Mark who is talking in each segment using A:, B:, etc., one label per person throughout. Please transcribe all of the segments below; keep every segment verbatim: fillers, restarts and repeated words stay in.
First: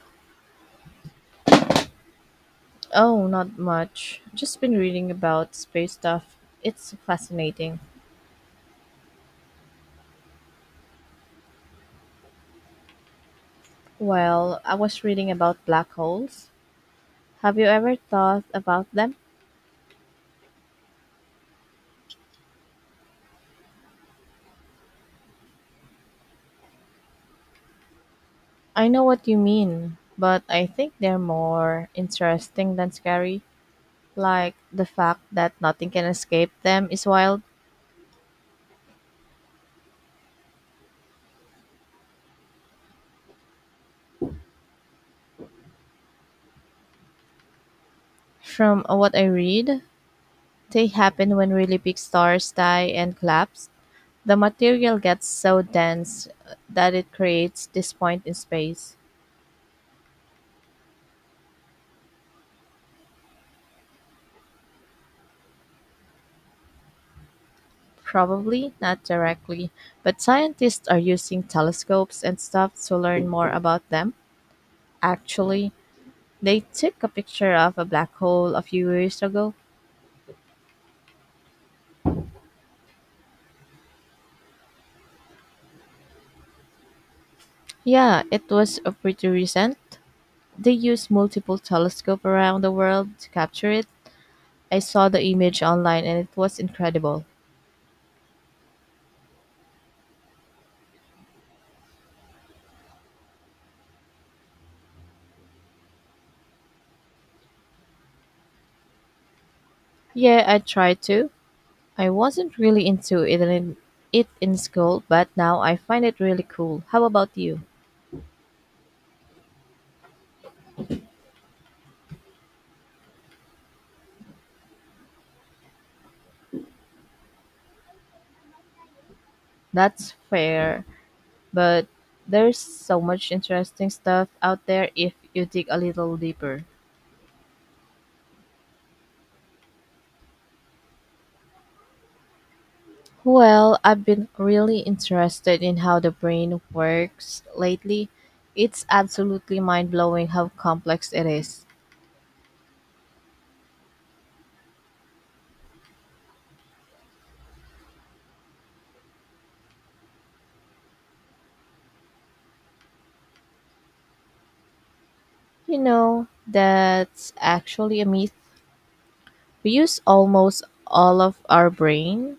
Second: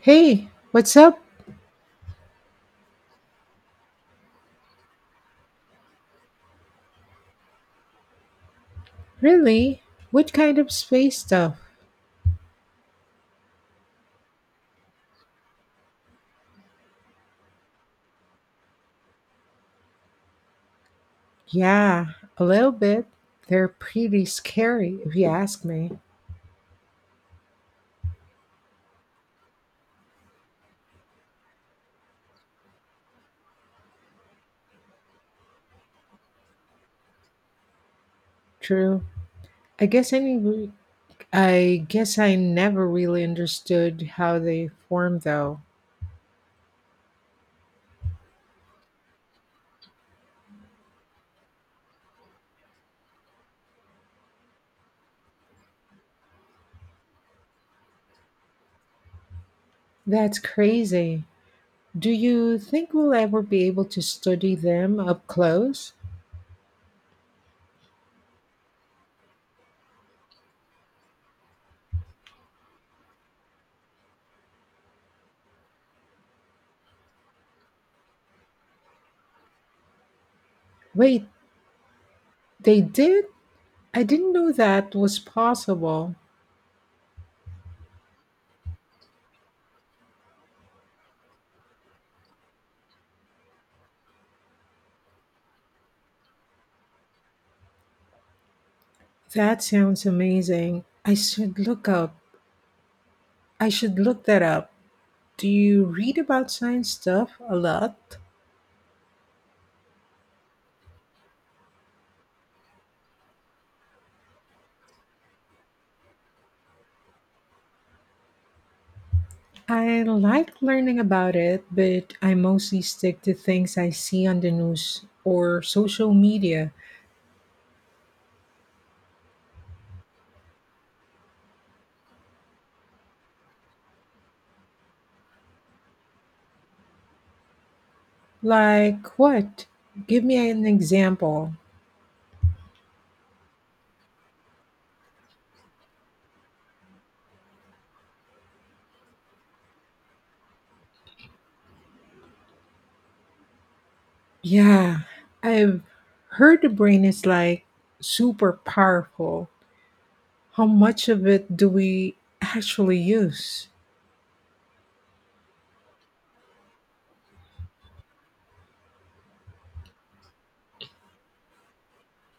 A: Hey, what's up?
B: Oh, not much. Just been reading about space stuff. It's fascinating.
A: Really? What kind of space stuff?
B: Well, I was reading about black holes. Have you ever thought about them?
A: Yeah, a little bit. They're pretty scary, if you ask me.
B: I know what you mean, but I think they're more interesting than scary. Like the fact that nothing can escape them is wild.
A: True. I guess I, nev- I guess I never really understood how they form, though.
B: From what I read, they happen when really big stars die and collapse. The material gets so dense that it creates this point in space.
A: That's crazy. Do you think we'll ever be able to study them up close?
B: Probably not directly, but scientists are using telescopes and stuff to learn more about them. Actually, they took a picture of a black hole a few years ago.
A: Wait, they did? I didn't know that was possible.
B: Yeah, it was uh, pretty recent. They used multiple telescopes around the world to capture it. I saw the image online and it was incredible.
A: That sounds amazing. I should look up. I should look that up. Do you read about science stuff a lot?
B: Yeah, I tried to. I wasn't really into it in, it in school, but now I find it really cool. How about you?
A: I like learning about it, but I mostly stick to things I see on the news or social media.
B: That's fair. But there's so much interesting stuff out there if you dig a little deeper.
A: Like what? Give me an example.
B: Well, I've been really interested in how the brain works lately. It's absolutely mind blowing how complex it is.
A: Yeah, I've heard the brain is like super powerful. How much of it do we actually use?
B: You know, that's actually a myth. We use almost all of our brain.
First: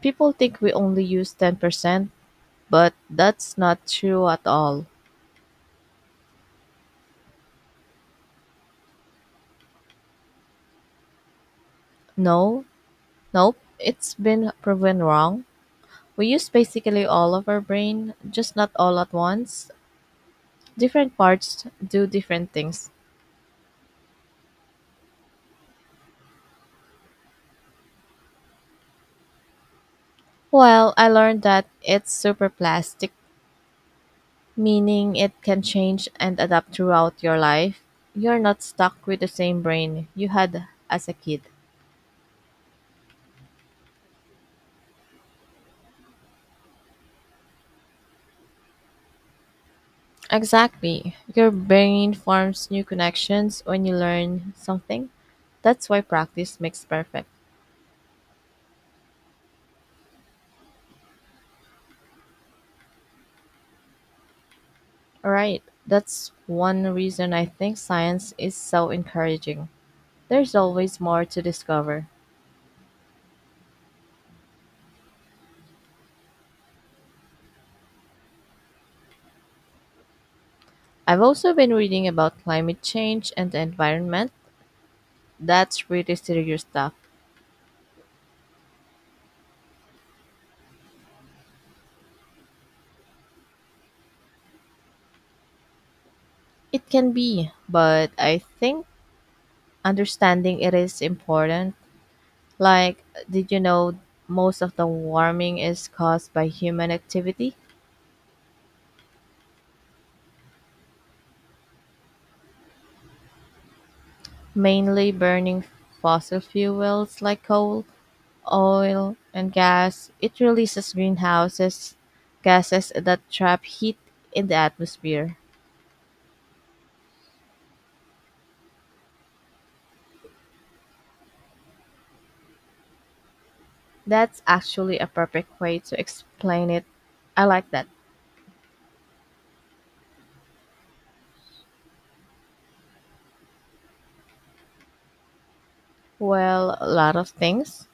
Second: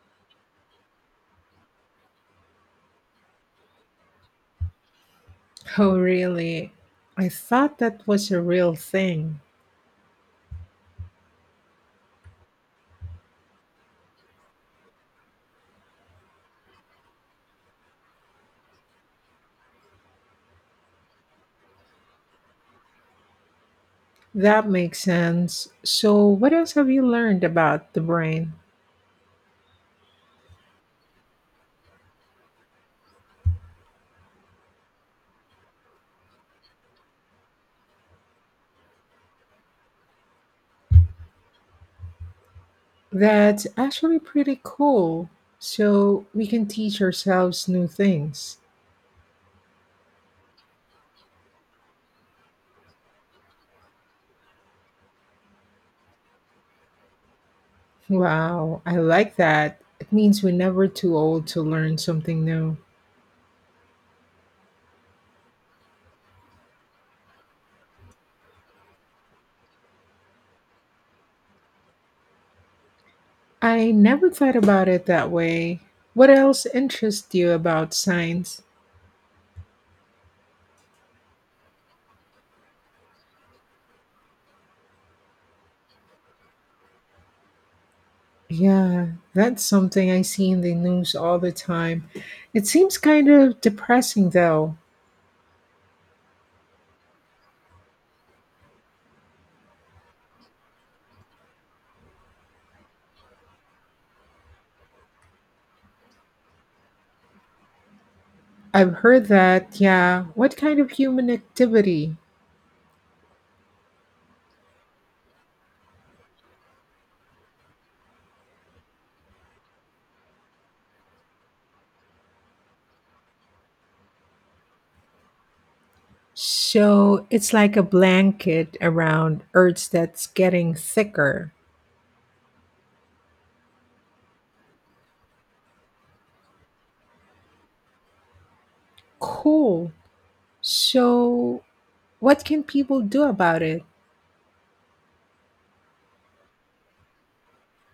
B: People think we only use ten percent, but that's not true at all.
A: Oh, really? I thought that was a real thing.
B: No, nope, it's been proven wrong. We use basically all of our brain, just not all at once. Different parts do different things.
A: That makes sense. So, what else have you learned about the brain?
B: Well, I learned that it's super plastic, meaning it can change and adapt throughout your life. You're not stuck with the same brain you had as a kid.
A: That's actually pretty cool. So, we can teach ourselves new things.
B: Exactly. Your brain forms new connections when you learn something. That's why practice makes perfect.
A: Wow, I like that. It means we're never too old to learn something new.
B: Right. That's one reason I think science is so encouraging. There's always more to discover.
A: I never thought about it that way. What else interests you about science?
B: I've also been reading about climate change and the environment. That's really serious stuff.
A: Yeah, that's something I see in the news all the time. It seems kind of depressing though.
B: It can be, but I think understanding it is important. Like, did you know most of the warming is caused by human activity?
A: I've heard that, yeah. What kind of human activity?
B: Mainly burning fossil fuels like coal, oil, and gas. It releases greenhouses gases that trap heat in the atmosphere.
A: So it's like a blanket around Earth that's getting thicker.
B: That's actually a perfect way to explain it. I like that.
A: Cool. So, what can people do about it?
B: Well, a lot of things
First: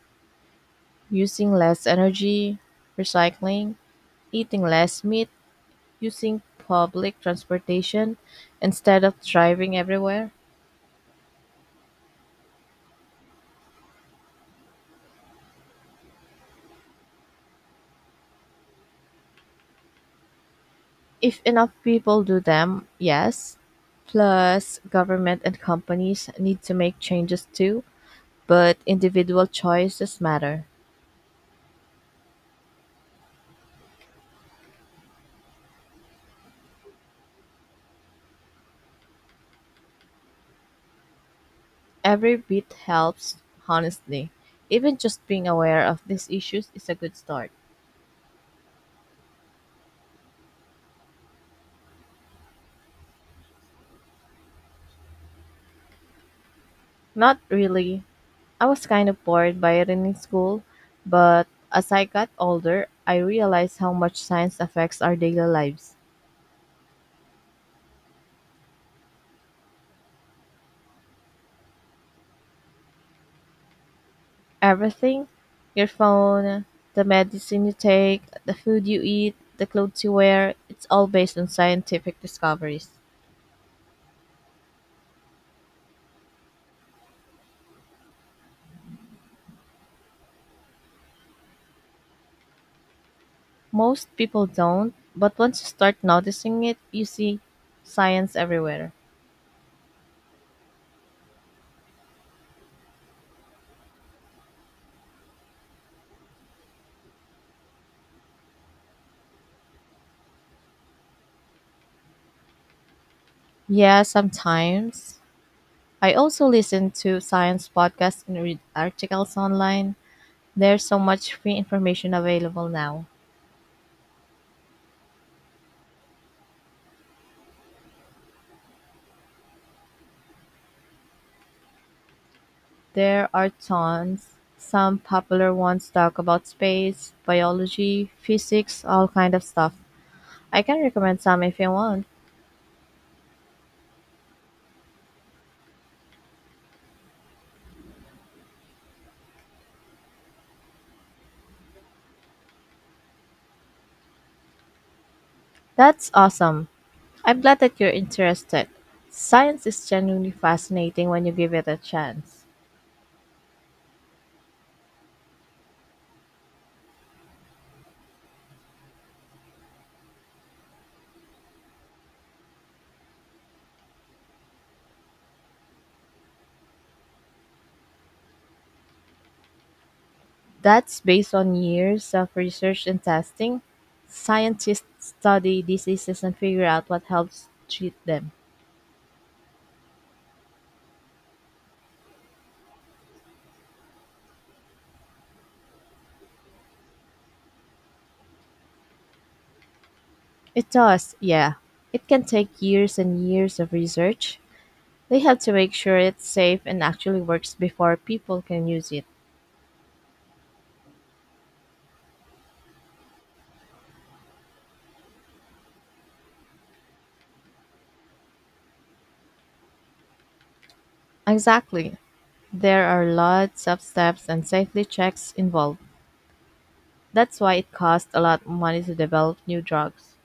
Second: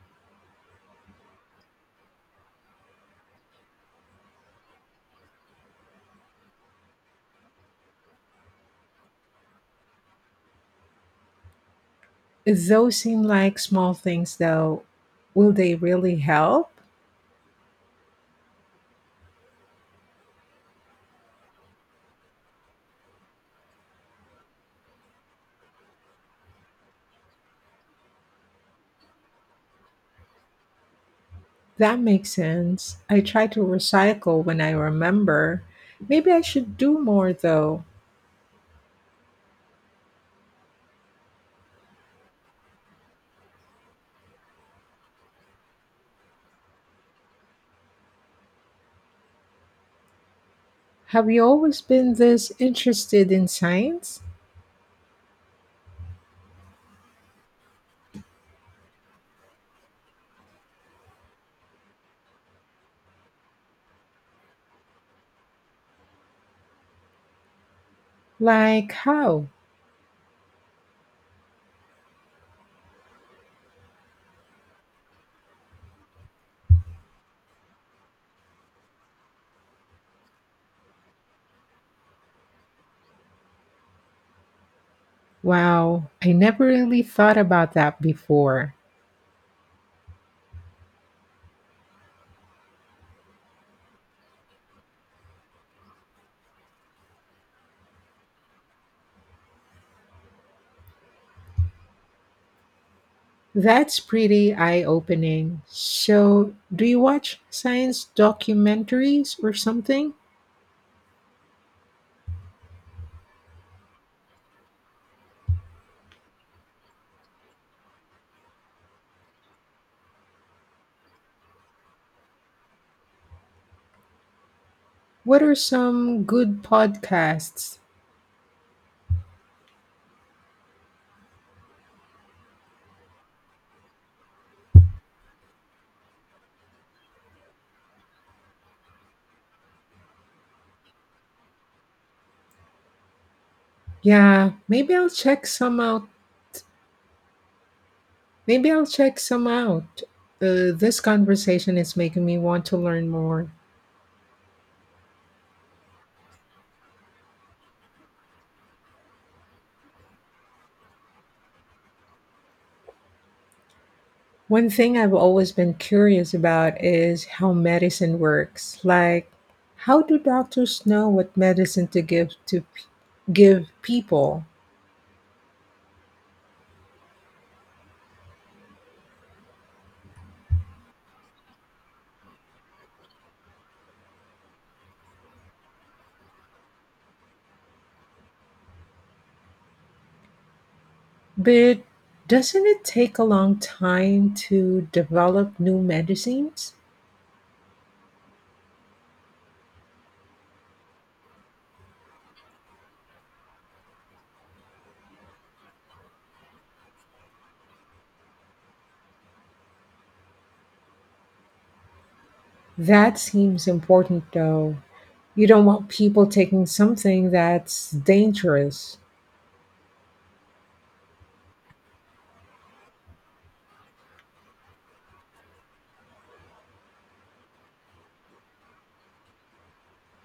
B: using less energy, recycling, eating less meat, using public transportation instead of driving everywhere.
A: Those seem like small things, though. Will they really help?
B: If enough people do them, yes. Plus, government and companies need to make changes too, but individual choices matter.
A: That makes sense. I try to recycle when I remember. Maybe I should do more, though.
B: Every bit helps, honestly. Even just being aware of these issues is a good start.
A: Have you always been this interested in science?
B: Not really. I was kind of bored by it in school, but as I got older, I realized how much science affects our daily lives.
A: Like, how?
B: Everything your phone, the medicine you take, the food you eat, the clothes you wear it's all based on scientific discoveries.
A: Wow, I never really thought about that before.
B: Most people don't, but once you start noticing it, you see science everywhere.
A: That's pretty eye opening. So, do you watch science documentaries or something?
B: Yeah, sometimes. I also listen to science podcasts and read articles online. There's so much free information available now.
A: What are some good podcasts?
B: There are tons. Some popular ones talk about space, biology, physics, all kind of stuff. I can recommend some if you want.
A: Yeah, maybe I'll check some out. Maybe I'll check some out. Uh, this conversation is making me want to learn more.
B: That's awesome. I'm glad that you're interested. Science is genuinely fascinating when you give it a chance.
A: One thing I've always been curious about is how medicine works. Like, how do doctors know what medicine to give to p- give people?
B: That's based on years of research and testing. Scientists study diseases and figure out what helps treat them.
A: But doesn't it take a long time to develop new medicines?
B: It does, yeah. It can take years and years of research. They have to make sure it's safe and actually works before people can use it.
A: That seems important though. You don't want people taking something that's dangerous.
B: Exactly. There are lots of steps and safety checks involved. That's why it costs a lot of money to develop new drugs.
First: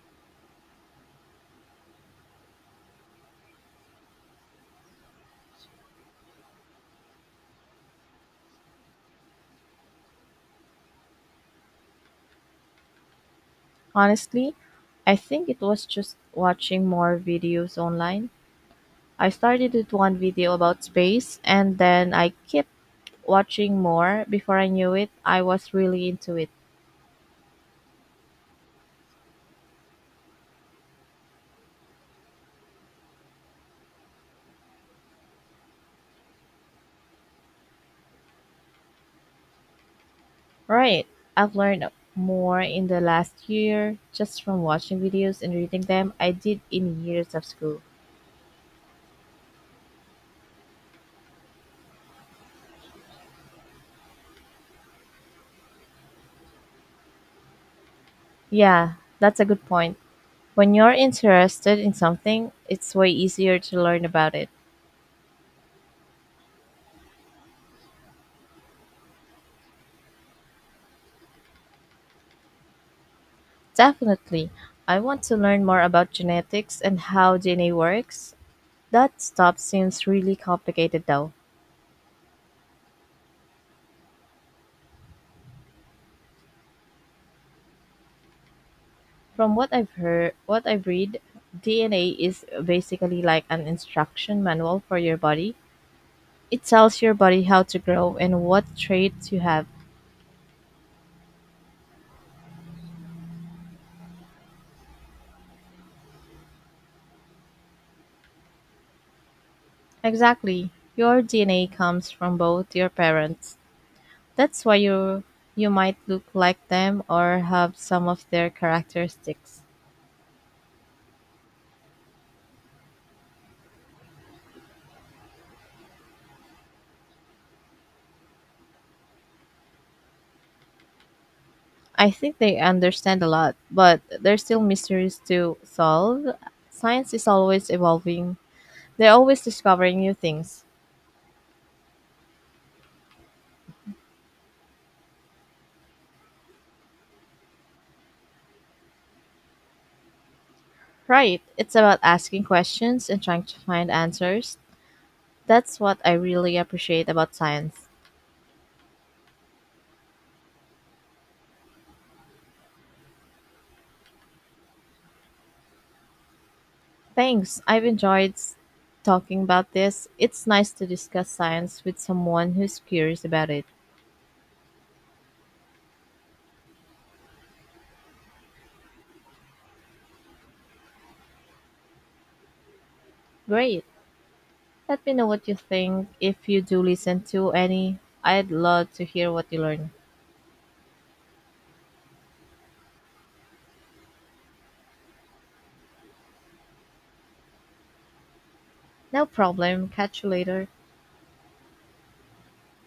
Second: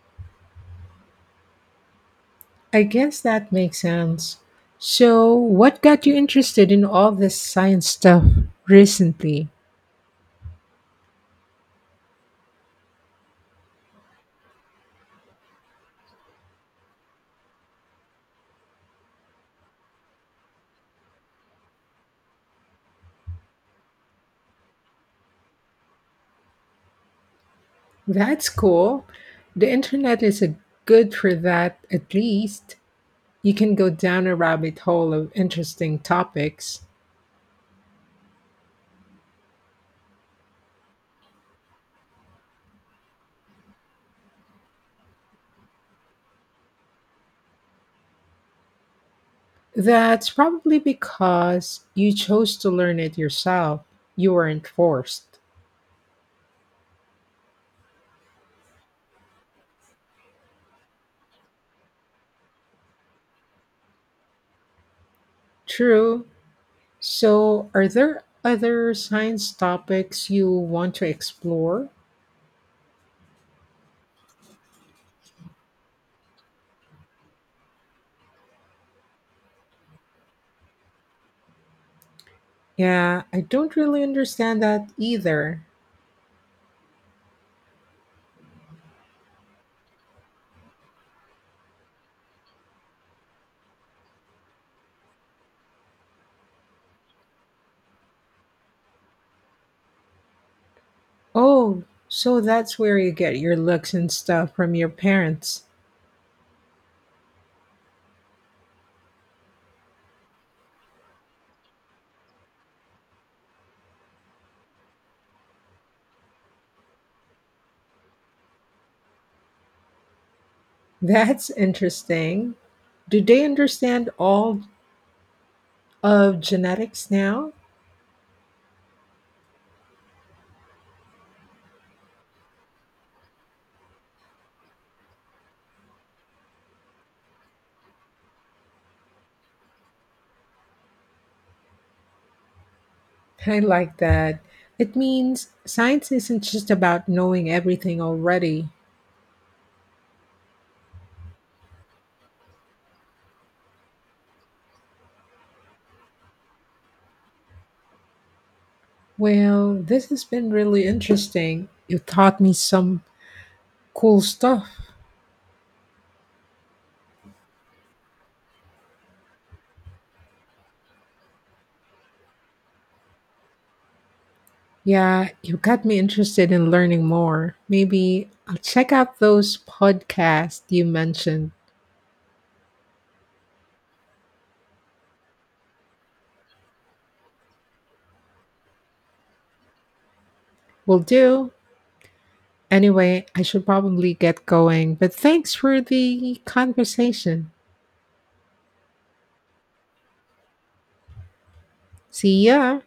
A: I guess that makes sense. So, what got you interested in all this science stuff recently?
B: Honestly, I think it was just watching more videos online. I started with one video about space and then I kept watching more. Before I knew it, I was really into it.
A: That's cool. The internet is a good for that at least. You can go down a rabbit hole of interesting topics.
B: Right. I've learned more in the last year just from watching videos and reading them I did in years of school.
A: That's probably because you chose to learn it yourself. You weren't forced.
B: Yeah, that's a good point. When you're interested in something, it's way easier to learn about it.
A: True. So, are there other science topics you want to explore?
B: Definitely. I want to learn more about genetics and how D N A works. That stuff seems really complicated though.
A: Yeah, I don't really understand that either.
B: From what I've heard, what I've read, D N A is basically like an instruction manual for your body. It tells your body how to grow and what traits you have.
A: Oh, so that's where you get your looks and stuff from your parents.
B: Exactly. Your D N A comes from both your parents. That's why you you might look like them or have some of their characteristics.
A: That's interesting. Do they understand all of genetics now?
B: I think they understand a lot, but there's still mysteries to solve. Science is always evolving. They're always discovering new things.
A: I like that. It means science isn't just about knowing everything already.
B: Right. It's about asking questions and trying to find answers. That's what I really appreciate about science.
A: Well, this has been really interesting. You taught me some cool stuff.
B: Thanks. I've enjoyed s- talking about this. It's nice to discuss science with someone who's curious about it.
A: Yeah, you got me interested in learning more. Maybe I'll check out those podcasts you mentioned.
B: Great. Let me know what you think if you do listen to any. I'd love to hear what you learn.
A: Will do. Anyway, I should probably get going, but thanks for the conversation.
B: No problem. Catch you later.
A: See ya.